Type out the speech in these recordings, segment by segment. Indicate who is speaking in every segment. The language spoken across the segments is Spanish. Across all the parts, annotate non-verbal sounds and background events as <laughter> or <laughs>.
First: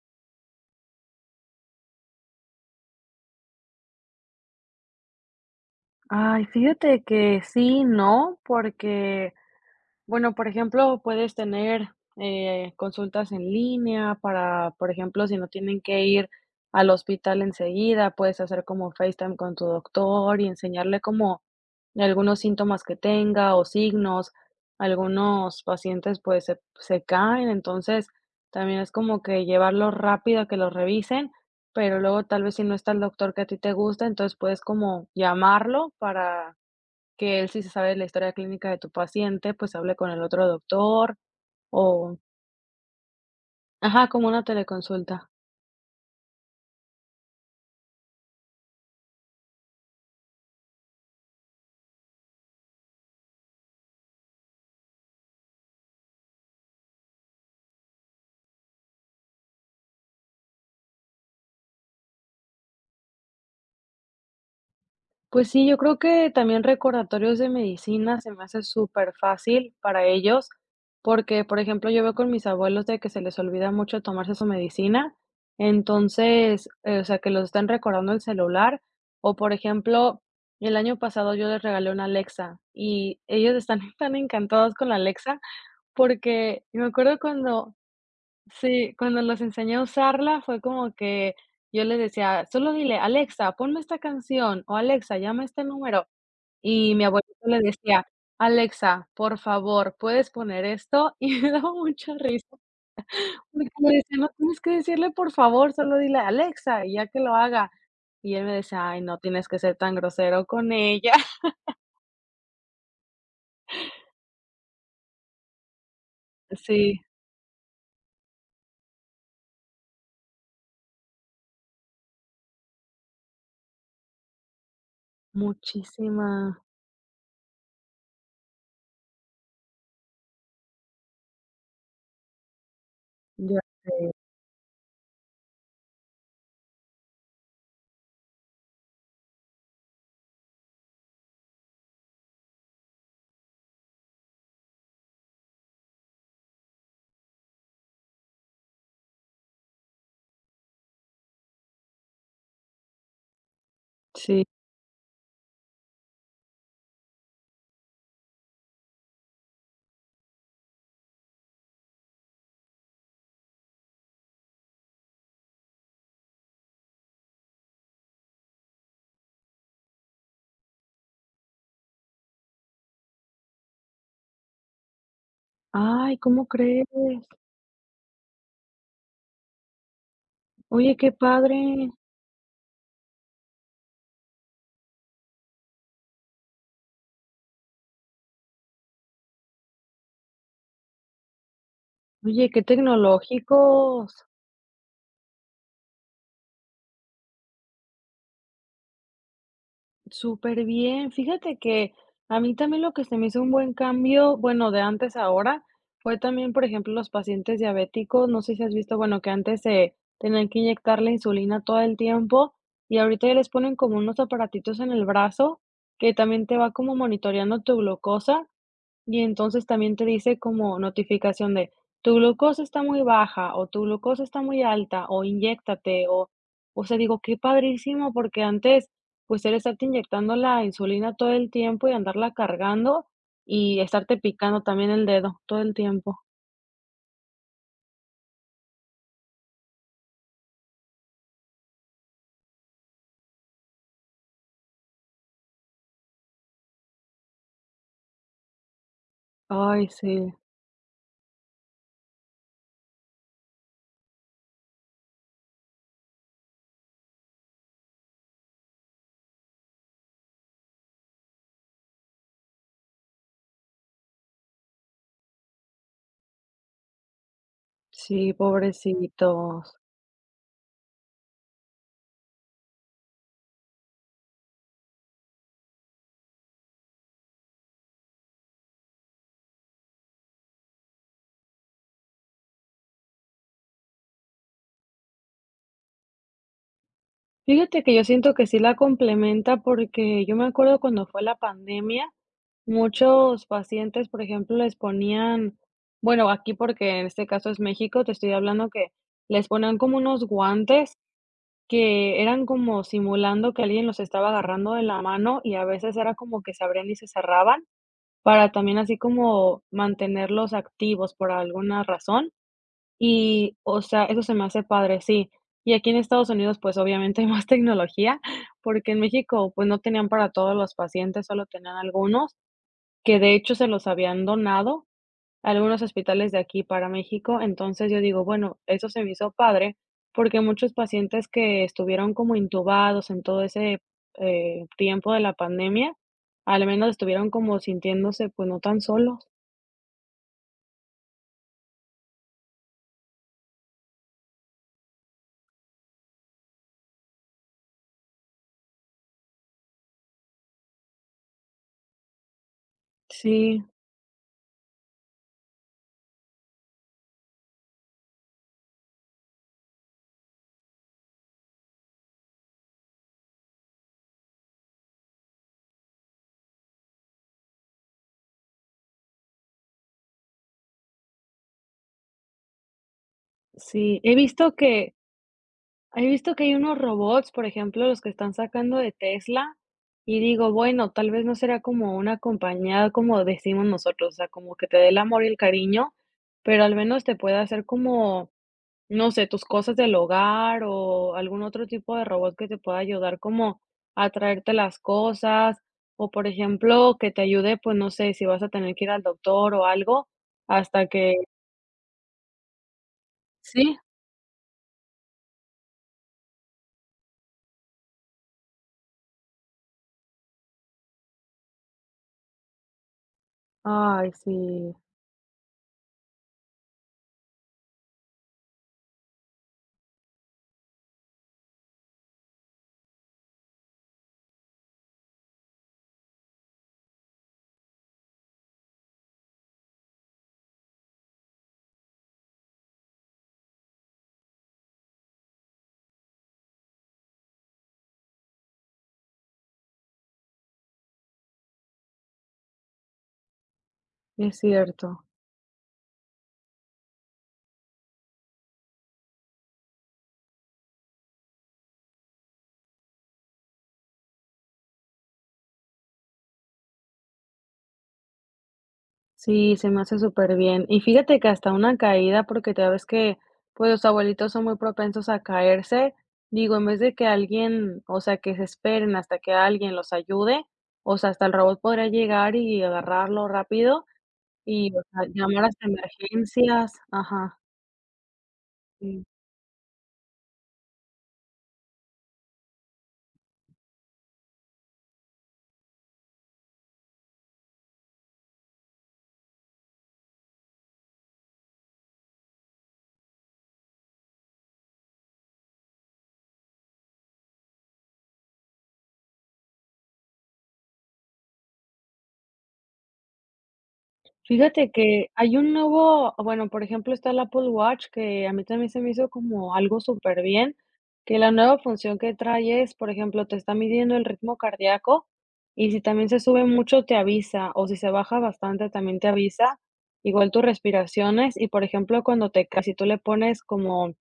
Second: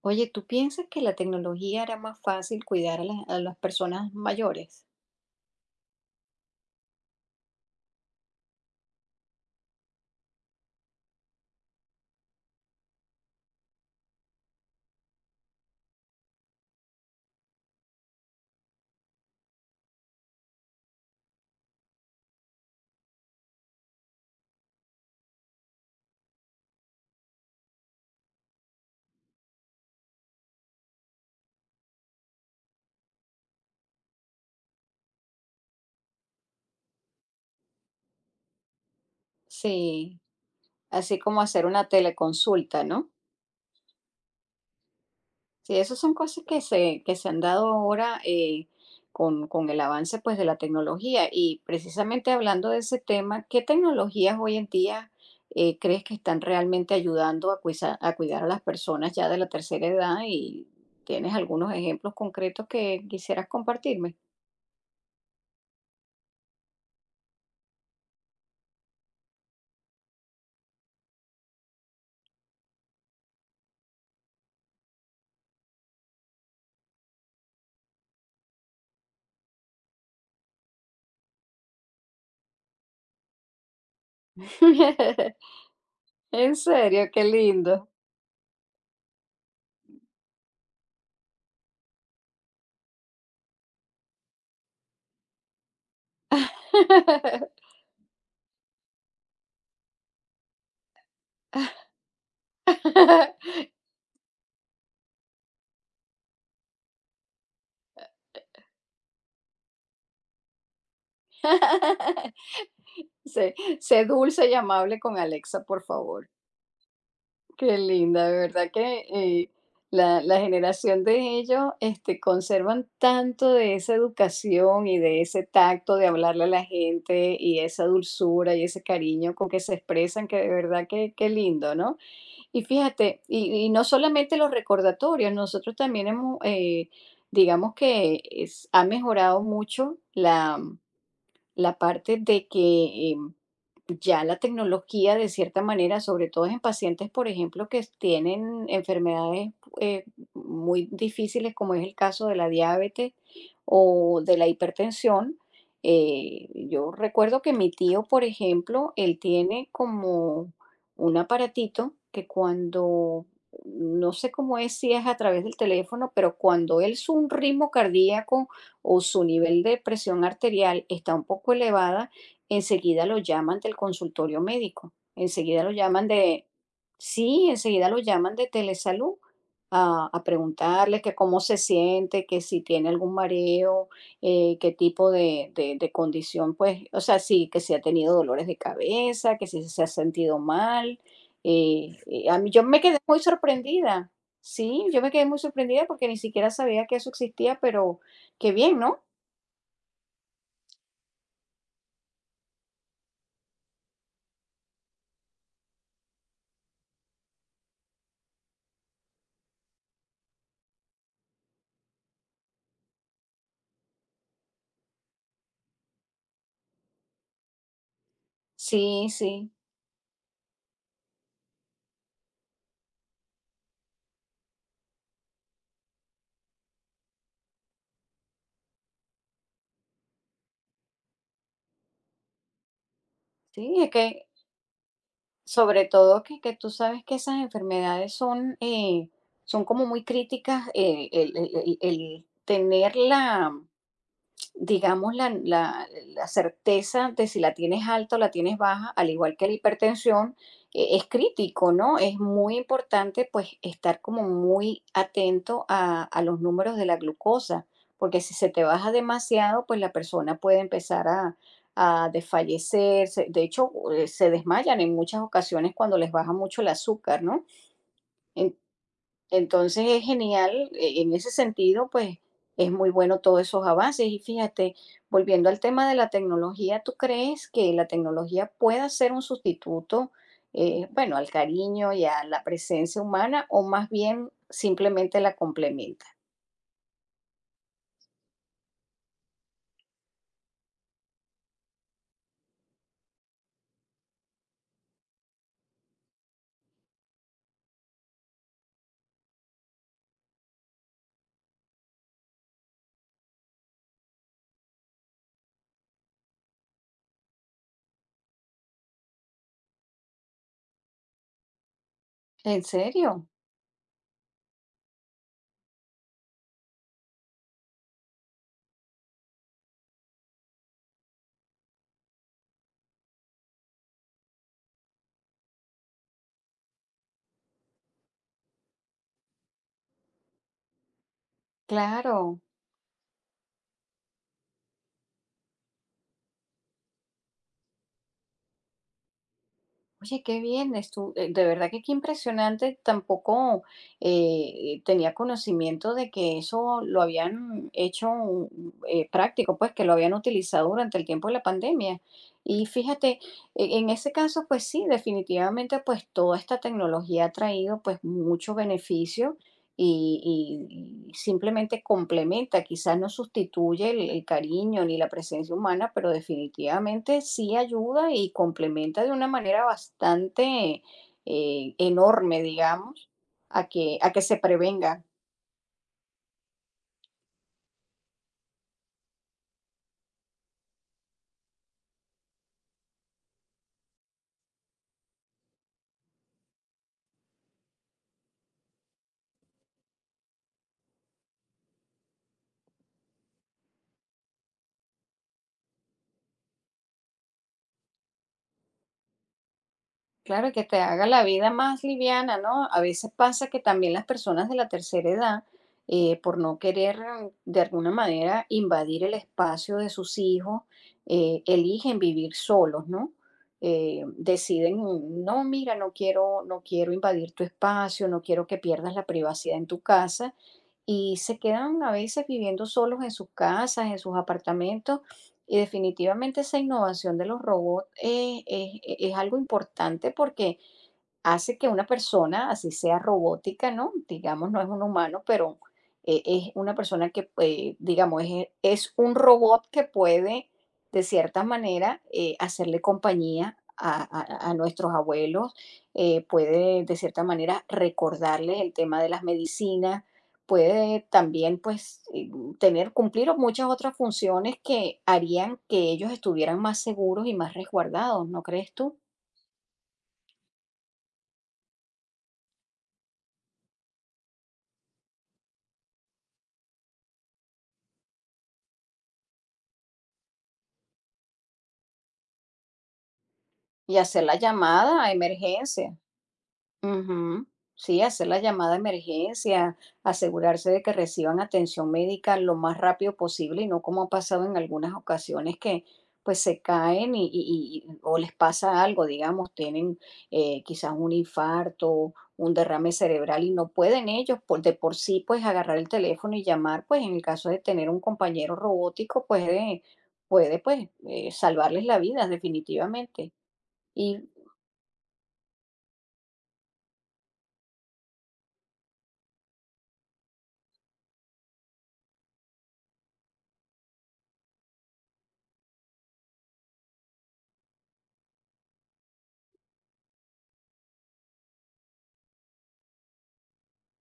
Speaker 1: Oye, ¿tú piensas que la tecnología era más fácil cuidar a las personas mayores?
Speaker 2: Ay, fíjate que sí, no, porque, bueno, por ejemplo, puedes tener, consultas en línea para, por ejemplo, si no tienen que ir al hospital enseguida, puedes hacer como FaceTime con tu doctor y enseñarle como algunos síntomas que tenga o signos. Algunos pacientes, pues, se caen, entonces también es como que llevarlo rápido a que lo revisen, pero luego tal vez si no está el doctor que a ti te gusta, entonces puedes como llamarlo para que él sí se sabe la historia clínica de tu paciente, pues hable con el
Speaker 1: Sí,
Speaker 2: otro doctor
Speaker 1: así como hacer una
Speaker 2: o
Speaker 1: teleconsulta, ¿no?
Speaker 2: ajá, como una teleconsulta.
Speaker 1: Sí, esas son cosas que se han dado ahora con el avance, pues, de la tecnología. Y precisamente hablando de ese tema, ¿qué tecnologías hoy en día crees que están realmente ayudando a, a cuidar a las personas ya de la tercera edad? ¿Y tienes algunos ejemplos concretos que quisieras compartirme?
Speaker 2: Pues sí, yo creo que también recordatorios de medicina se me hace súper fácil para ellos, porque, por ejemplo, yo veo con mis abuelos de que se les olvida mucho tomarse su medicina, entonces, o sea, que los están recordando el celular, o por ejemplo, el año pasado yo les regalé una Alexa y ellos están <laughs> tan encantados con la Alexa,
Speaker 1: <laughs> En
Speaker 2: porque me
Speaker 1: serio,
Speaker 2: acuerdo
Speaker 1: qué
Speaker 2: cuando
Speaker 1: lindo.
Speaker 2: sí, cuando los enseñé a usarla fue como que yo les decía: "Solo dile: Alexa, ponme esta canción", o Alexa, llama a este número, y mi abuelito le
Speaker 1: <laughs>
Speaker 2: decía: "Alexa, por favor, ¿puedes poner esto?". <laughs> Y me daba mucha risa, porque me decía: "No tienes que decirle por favor, solo dile: Alexa, y ya que lo haga". Y él me decía: "Ay, no tienes que ser tan grosero con ella". <laughs>
Speaker 1: Sé dulce y amable con Alexa, por favor.
Speaker 2: Sí,
Speaker 1: Qué linda, de verdad que, la generación de ellos, este, conservan tanto de esa educación y de ese tacto de hablarle a
Speaker 2: muchísima,
Speaker 1: la gente y esa dulzura y ese cariño con que se expresan, que de verdad que qué lindo, ¿no? Y fíjate, y
Speaker 2: ya
Speaker 1: y no
Speaker 2: sé,
Speaker 1: solamente los recordatorios, nosotros también hemos, digamos que es ha mejorado mucho la parte de que eh, ya la tecnología, de cierta manera, sobre todo en pacientes, por ejemplo, que tienen enfermedades eh, muy difíciles, como es el caso de la diabetes o de
Speaker 2: sí.
Speaker 1: la hipertensión. Yo recuerdo que mi tío, por ejemplo, él tiene como un aparatito que cuando, no sé cómo es, si es a través del teléfono, pero cuando él, su ritmo cardíaco o su nivel de presión arterial está un poco elevada, enseguida lo llaman del consultorio médico, enseguida lo llaman
Speaker 2: Ay, ¿cómo
Speaker 1: de,
Speaker 2: crees?
Speaker 1: sí, enseguida lo llaman de Telesalud a
Speaker 2: Oye,
Speaker 1: preguntarle
Speaker 2: qué
Speaker 1: que cómo se
Speaker 2: padre.
Speaker 1: siente, que si tiene algún mareo, qué tipo de, de condición, pues, o sea, sí, que si ha tenido dolores de cabeza, que si se ha sentido mal. A
Speaker 2: Oye,
Speaker 1: mí,
Speaker 2: qué
Speaker 1: yo me quedé muy sorprendida,
Speaker 2: tecnológicos,
Speaker 1: sí, yo me quedé muy sorprendida porque ni siquiera sabía que eso existía, pero qué bien, ¿no?
Speaker 2: súper bien. Fíjate que a mí también lo que se me hizo un buen cambio, bueno, de antes a ahora, fue también, por ejemplo, los pacientes diabéticos. No sé si has visto, bueno, que antes se tenían que inyectar la insulina todo el tiempo y ahorita ya les ponen como unos aparatitos en el brazo que también te va como monitoreando tu glucosa.
Speaker 1: Sí,
Speaker 2: Y
Speaker 1: sí,
Speaker 2: entonces también te dice como notificación de, tu glucosa está muy baja o tu glucosa está muy alta o inyéctate o sea, digo, qué padrísimo porque antes pues era estarte inyectando la insulina todo el tiempo y andarla cargando y
Speaker 1: sí, es
Speaker 2: estarte
Speaker 1: que
Speaker 2: picando también el dedo todo el
Speaker 1: sobre
Speaker 2: tiempo.
Speaker 1: todo que tú sabes que esas enfermedades son, son como muy críticas, el el tener la, digamos, la, la certeza de si la tienes alta o la tienes baja, al igual que la
Speaker 2: Ay, sí,
Speaker 1: hipertensión, es crítico, ¿no? Es muy importante, pues, estar como muy atento a los números de la glucosa, porque si se te baja demasiado, pues la persona puede empezar a desfallecer, de hecho, se desmayan en muchas ocasiones cuando les baja mucho el azúcar, ¿no?
Speaker 2: sí, pobrecitos.
Speaker 1: Entonces es genial, en ese sentido, pues es muy bueno todos esos avances. Y fíjate, volviendo al tema de la tecnología, ¿tú crees que la tecnología pueda ser un sustituto, bueno, al cariño y a la presencia humana, o más bien simplemente la complementa?
Speaker 2: Fíjate que yo siento que sí la complementa porque yo me acuerdo cuando fue la pandemia, muchos pacientes, por ejemplo, les ponían, bueno, aquí porque en este caso es México, te estoy hablando que les ponían como unos guantes que eran como simulando que alguien los estaba agarrando de la mano y a veces era como que se abrían y se cerraban para también así como mantenerlos activos por alguna razón.
Speaker 1: ¿En serio?
Speaker 2: Y, o sea, eso se me hace padre, sí. Y aquí en Estados Unidos, pues obviamente hay más <laughs> tecnología, porque en México, pues no tenían para todos los pacientes, solo tenían algunos que de hecho se los habían donado a algunos hospitales de aquí para México. Entonces yo digo, bueno, eso se me hizo padre, porque muchos pacientes que estuvieron como
Speaker 1: Claro.
Speaker 2: intubados en todo ese, tiempo de la pandemia, al menos estuvieron como sintiéndose, pues, no tan solos.
Speaker 1: Oye, qué bien, de verdad que qué impresionante. Tampoco tenía conocimiento de que eso lo habían hecho, mm, práctico, pues, que lo habían utilizado durante el tiempo de la pandemia. Y fíjate,
Speaker 2: Sí,
Speaker 1: en ese caso, pues sí, definitivamente, pues toda esta tecnología ha traído pues mucho beneficio y simplemente complementa, quizás no sustituye el cariño ni la presencia humana, pero definitivamente sí ayuda y complementa de una manera bastante enorme, digamos,
Speaker 2: sí.
Speaker 1: a que se prevenga.
Speaker 2: He visto que hay unos robots, por ejemplo, los que están sacando de Tesla, y digo, bueno, tal vez no será como una compañía como decimos nosotros, o sea, como que te dé el amor y el cariño, pero al menos te puede hacer como, no sé, tus cosas del hogar o algún otro tipo de robot que te pueda ayudar como a traerte las cosas, o por ejemplo, que te ayude, pues no sé, si vas a tener que ir al doctor o algo,
Speaker 1: Claro, y que te
Speaker 2: hasta
Speaker 1: haga
Speaker 2: que...
Speaker 1: la vida más liviana, ¿no? A veces pasa que
Speaker 2: Sí,
Speaker 1: también las personas de la tercera edad, por no querer, mm, de alguna manera invadir el espacio de sus hijos, eligen vivir solos, ¿no?
Speaker 2: ay, sí,
Speaker 1: Deciden, mm, no, mira, no quiero, no quiero invadir tu espacio, no quiero que pierdas la privacidad en tu casa, y se quedan a veces viviendo solos en sus casas, en sus apartamentos, y definitivamente esa innovación de los robots, es algo importante porque hace que una persona, así sea robótica, ¿no? Digamos, no es un humano, pero es una persona que, digamos, es un robot que puede, de cierta manera, hacerle compañía a,
Speaker 2: es
Speaker 1: a nuestros
Speaker 2: cierto.
Speaker 1: abuelos, puede, de cierta manera, recordarles el tema de las medicinas, puede también, pues, tener, cumplir muchas otras funciones que harían que ellos estuvieran más seguros y más resguardados, ¿no crees tú?
Speaker 2: Sí, se me hace súper bien. Y fíjate que hasta una caída, porque ya ves que, pues, los abuelitos son muy propensos a caerse. Digo, en vez de que alguien, o sea, que se esperen hasta que alguien los ayude, o sea, hasta el robot podría llegar y agarrarlo rápido
Speaker 1: Y hacer la
Speaker 2: y, o sea,
Speaker 1: llamada a
Speaker 2: llamar hasta
Speaker 1: emergencia.
Speaker 2: emergencias. Ajá,
Speaker 1: Ujú. Sí, hacer la llamada a
Speaker 2: sí.
Speaker 1: emergencia, asegurarse de que reciban atención médica lo más rápido posible y no como ha pasado en algunas ocasiones, que pues se caen y, o les pasa algo, digamos, tienen quizás un infarto, un derrame cerebral y no pueden ellos por de por sí pues agarrar el teléfono y llamar, pues en el caso de tener un compañero robótico puede, puede pues salvarles la vida definitivamente. Y
Speaker 2: Fíjate que hay un nuevo, bueno, por ejemplo, está el Apple Watch, que a mí también se me hizo como algo súper bien, que la nueva función que trae es, por ejemplo, te está midiendo el ritmo cardíaco y si también se sube mucho te avisa o si se baja bastante también te avisa, igual tus respiraciones y, por ejemplo, cuando te caes, si tú le pones como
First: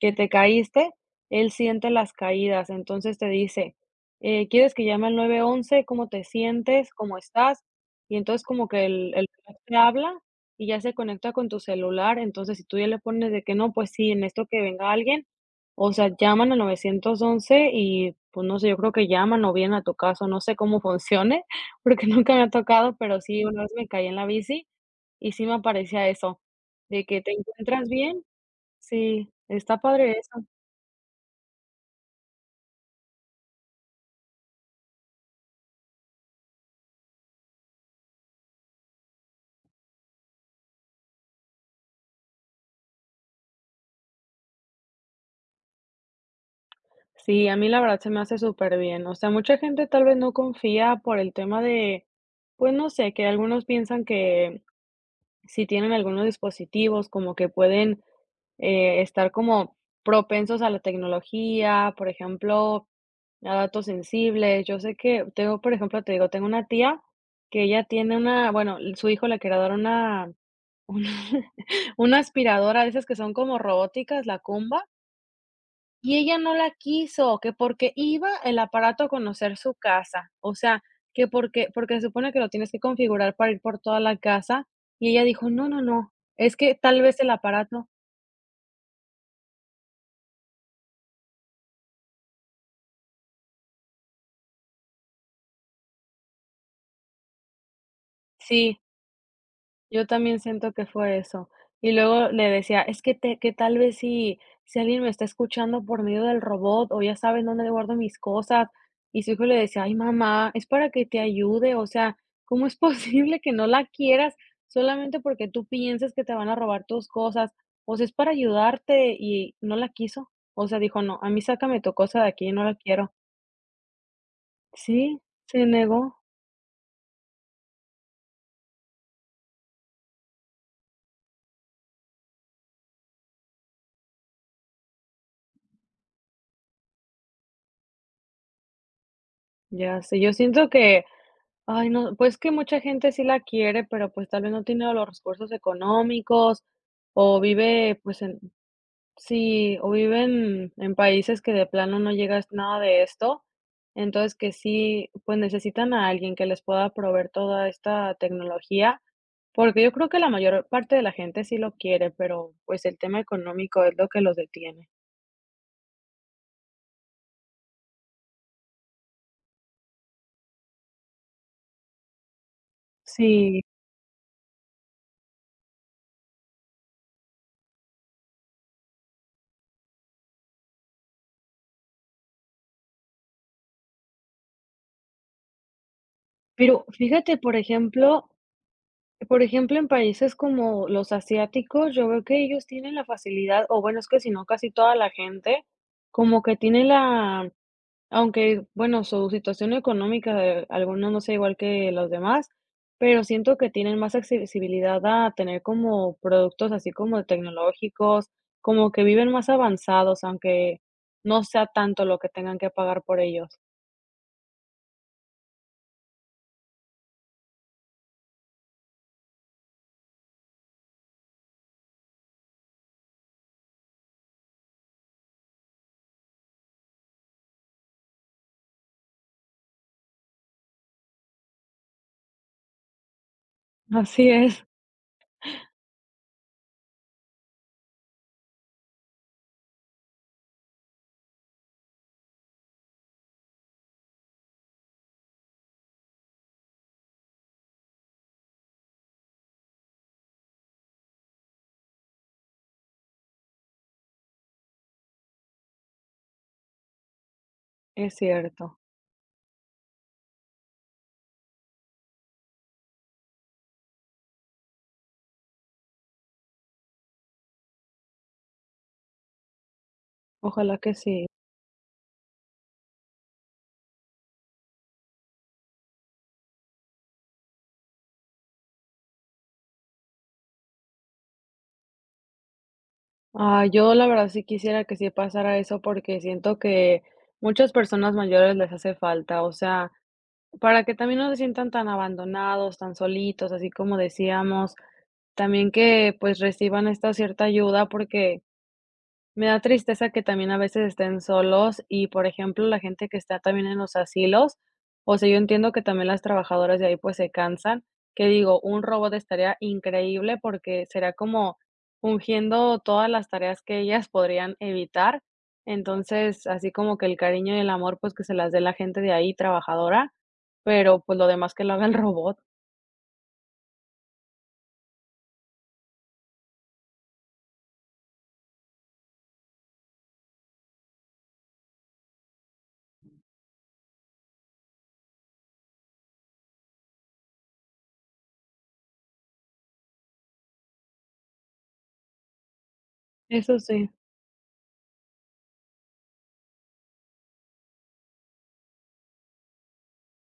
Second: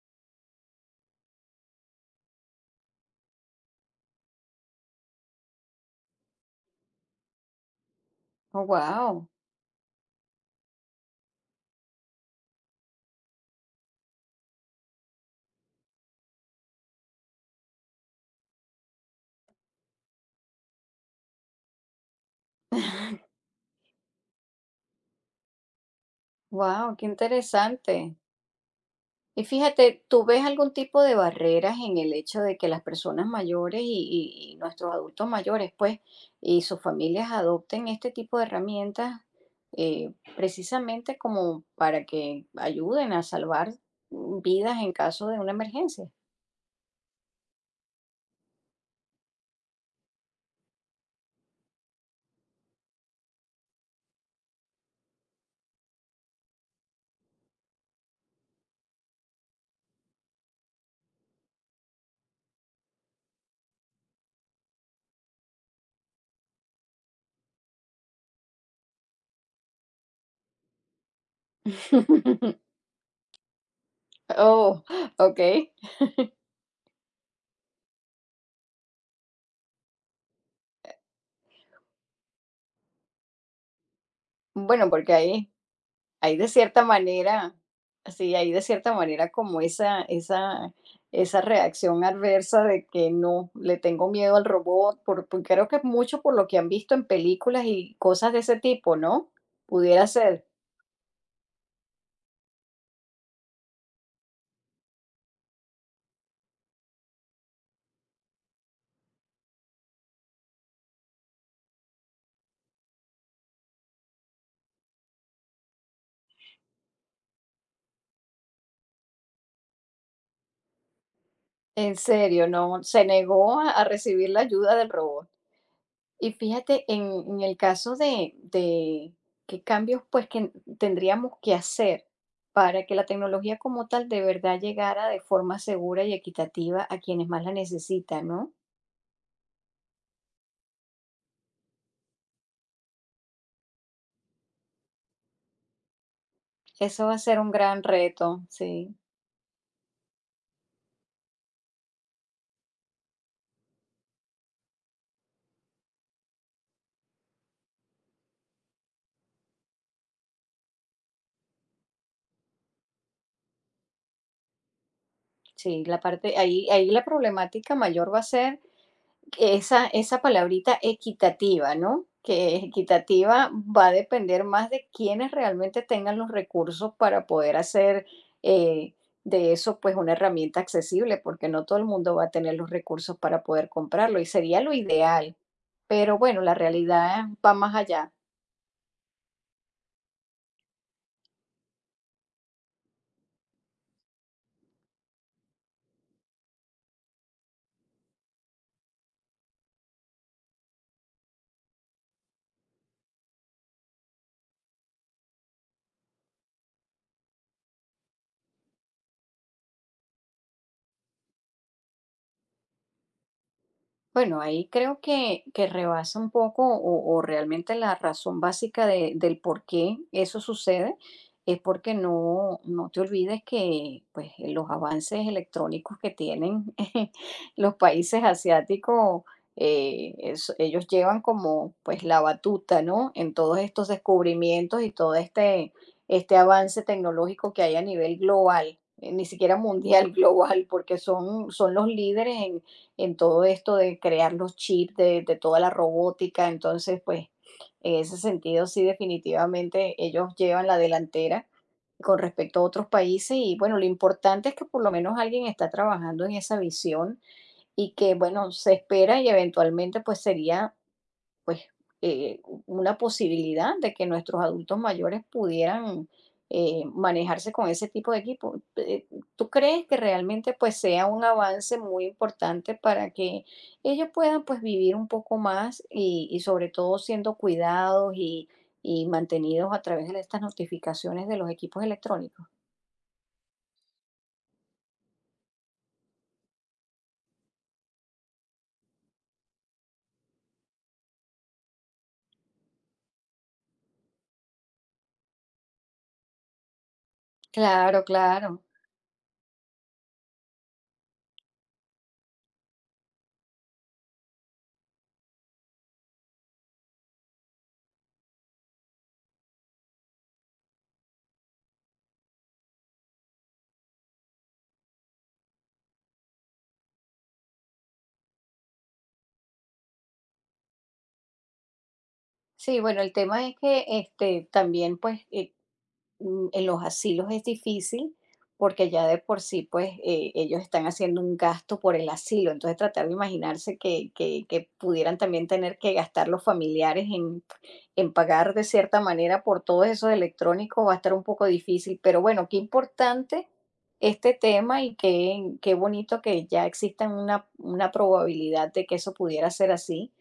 Speaker 2: que te caíste, él siente las caídas, entonces te dice, ¿quieres que llame al 911? ¿Cómo te sientes? ¿Cómo estás? Y entonces como que el
Speaker 1: wow,
Speaker 2: reloj te habla y ya se conecta con tu celular, entonces si tú ya le pones de que no, pues sí, en esto que venga alguien, o sea, llaman al 911 y pues no sé, yo creo que llaman o vienen a tu casa, no sé cómo funcione, <laughs> porque nunca me ha tocado, pero sí, una vez me caí en la bici y sí me aparecía eso,
Speaker 1: wow, <laughs>
Speaker 2: de
Speaker 1: qué
Speaker 2: que te encuentras
Speaker 1: interesante.
Speaker 2: bien. Sí,
Speaker 1: Y
Speaker 2: está
Speaker 1: fíjate,
Speaker 2: padre
Speaker 1: ¿tú
Speaker 2: eso.
Speaker 1: ves algún tipo de barreras en el hecho de que las personas mayores y, y nuestros adultos mayores, pues, y sus familias adopten este tipo de herramientas precisamente como para que ayuden a salvar, mm, vidas en caso de una emergencia?
Speaker 2: Sí, a mí la verdad se me hace súper bien. O sea, mucha gente tal vez no confía por el tema de, pues no sé, que algunos piensan que si tienen algunos dispositivos como que pueden estar como propensos a la tecnología, por ejemplo, a datos sensibles. Yo sé que tengo, por ejemplo, te digo, tengo una tía que ella tiene una, bueno, su hijo le quería dar una, <laughs> una, una
Speaker 1: <laughs>
Speaker 2: aspiradora de esas que son como robóticas, la
Speaker 1: Oh,
Speaker 2: Cumba.
Speaker 1: ok.
Speaker 2: Y ella no la quiso, que porque iba el aparato a conocer su casa, o sea, que porque se supone que lo tienes que configurar para ir por toda la casa,
Speaker 1: Bueno,
Speaker 2: y
Speaker 1: porque
Speaker 2: ella dijo:
Speaker 1: ahí
Speaker 2: "No, no, no,
Speaker 1: hay de
Speaker 2: es que
Speaker 1: cierta
Speaker 2: tal vez el
Speaker 1: manera,
Speaker 2: aparato".
Speaker 1: sí, hay de cierta manera como esa, esa reacción adversa de que no, le tengo miedo al robot, por creo que es mucho por lo que han visto en películas y cosas de ese
Speaker 2: Sí.
Speaker 1: tipo, ¿no?
Speaker 2: Yo
Speaker 1: Pudiera
Speaker 2: también
Speaker 1: ser.
Speaker 2: siento que fue eso. Y luego le decía, es que te que tal vez si alguien me está escuchando por medio del robot o ya saben dónde guardo mis cosas. Y su hijo le decía, ay, mamá, es para que te ayude. O sea, ¿cómo es <laughs> posible que no la quieras solamente porque tú piensas que te van a robar tus cosas? O sea, es para ayudarte y no la quiso. O sea, dijo, no, a mí sácame tu
Speaker 1: En
Speaker 2: cosa de
Speaker 1: serio,
Speaker 2: aquí, no la
Speaker 1: no, se
Speaker 2: quiero.
Speaker 1: negó a recibir la ayuda del
Speaker 2: Sí,
Speaker 1: robot.
Speaker 2: se negó.
Speaker 1: Y fíjate, en el caso de qué cambios, pues, que tendríamos que hacer para que la tecnología como tal de verdad llegara de forma segura y equitativa a quienes más la necesitan, ¿no?
Speaker 2: Ya sé, yo siento que ay, no, pues que mucha gente sí la quiere, pero pues tal vez no tiene los recursos económicos
Speaker 1: Eso va a ser
Speaker 2: o
Speaker 1: un gran
Speaker 2: vive, pues
Speaker 1: reto,
Speaker 2: en,
Speaker 1: sí,
Speaker 2: sí, o viven en países que de plano no llega nada de esto. Entonces que sí, pues necesitan a alguien que les pueda proveer toda esta tecnología, porque yo creo que la mayor parte de la gente sí lo quiere, pero pues el tema económico es lo que los detiene.
Speaker 1: sí, la parte, ahí, ahí la problemática mayor va a ser esa, esa palabrita equitativa, ¿no? Que equitativa
Speaker 2: Sí,
Speaker 1: va a depender más de quienes realmente tengan los recursos para poder hacer, eh, de eso, pues, una herramienta accesible, porque no todo el mundo va a tener los recursos para poder comprarlo, y sería lo ideal. Pero bueno, la
Speaker 2: pero
Speaker 1: realidad
Speaker 2: fíjate,
Speaker 1: va
Speaker 2: por
Speaker 1: más allá.
Speaker 2: ejemplo, por ejemplo, en países como los asiáticos, yo veo que ellos tienen la facilidad, o bueno, es que si no, casi toda la gente, como que tiene la, aunque bueno, su situación económica, de algunos no sea igual que los demás, pero siento que tienen más accesibilidad a tener como productos así como tecnológicos, como que viven más avanzados, aunque no sea tanto lo que tengan que pagar por ellos.
Speaker 1: Bueno, ahí creo que rebasa un poco o realmente la razón básica del por qué eso sucede es porque no, no te olvides que, pues, los avances electrónicos que tienen <laughs> los países asiáticos, ellos llevan como, pues, la batuta, ¿no? En todos estos
Speaker 2: <laughs> Así
Speaker 1: descubrimientos y todo este, este avance tecnológico que hay a nivel global, ni siquiera mundial, <laughs> global, porque son, son los líderes en todo esto de crear los chips, de toda la robótica. Entonces, pues, en ese sentido, sí, definitivamente ellos llevan la delantera con respecto a otros países, y bueno, lo importante es que por lo menos alguien está trabajando en esa visión y que
Speaker 2: es
Speaker 1: bueno, se
Speaker 2: cierto.
Speaker 1: espera y eventualmente, pues sería pues, eh, una posibilidad de que nuestros adultos mayores pudieran manejarse con ese tipo de equipo. ¿Tú crees que realmente
Speaker 2: Ojalá
Speaker 1: pues
Speaker 2: que
Speaker 1: sea un
Speaker 2: sí.
Speaker 1: avance muy importante para que ellos puedan pues vivir un poco más y sobre todo siendo cuidados y mantenidos a través de estas notificaciones de los equipos electrónicos?
Speaker 2: Ah, yo la verdad sí quisiera que sí pasara eso porque siento que muchas personas mayores les hace falta, o sea, para que también no se sientan tan abandonados, tan solitos, así como decíamos, también que pues reciban esta cierta ayuda
Speaker 1: Claro,
Speaker 2: porque
Speaker 1: claro.
Speaker 2: me da tristeza que también a veces estén solos y, por ejemplo, la gente que está también en los asilos, o sea, yo entiendo que también las trabajadoras de ahí, pues, se cansan, que digo, un robot estaría increíble porque será como ungiendo todas las tareas que ellas podrían evitar. Entonces, así como que el cariño y el amor, pues, que se las dé la gente de ahí trabajadora, pero, pues, lo demás que lo haga el <laughs> robot.
Speaker 1: Sí, bueno, el tema es que este también pues en los asilos es difícil, porque ya de por sí, pues ellos están haciendo un gasto por el asilo. Entonces, tratar de imaginarse que, que pudieran también tener que gastar los familiares en pagar de cierta manera por todos esos electrónicos va a estar un poco difícil, pero bueno, qué importante
Speaker 2: Eso sí.
Speaker 1: este tema y qué, qué bonito que ya exista una probabilidad de que eso pudiera ser así,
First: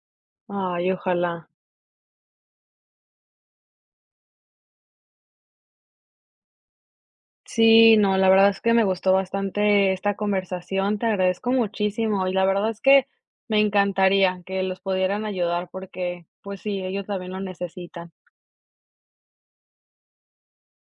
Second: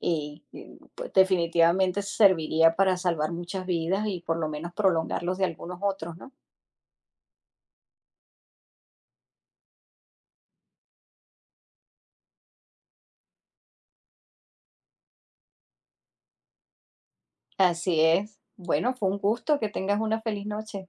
Speaker 1: y,
Speaker 2: Ay,
Speaker 1: pues,
Speaker 2: ojalá.
Speaker 1: definitivamente serviría para salvar muchas vidas y por lo menos prolongarlos de algunos otros, ¿no?
Speaker 2: Sí, no, la verdad es que me gustó bastante esta conversación, te agradezco muchísimo y la verdad es que me encantaría que los pudieran ayudar porque, pues sí, ellos también lo
Speaker 1: Así
Speaker 2: necesitan.
Speaker 1: es. Bueno, fue un gusto, que tengas una feliz noche.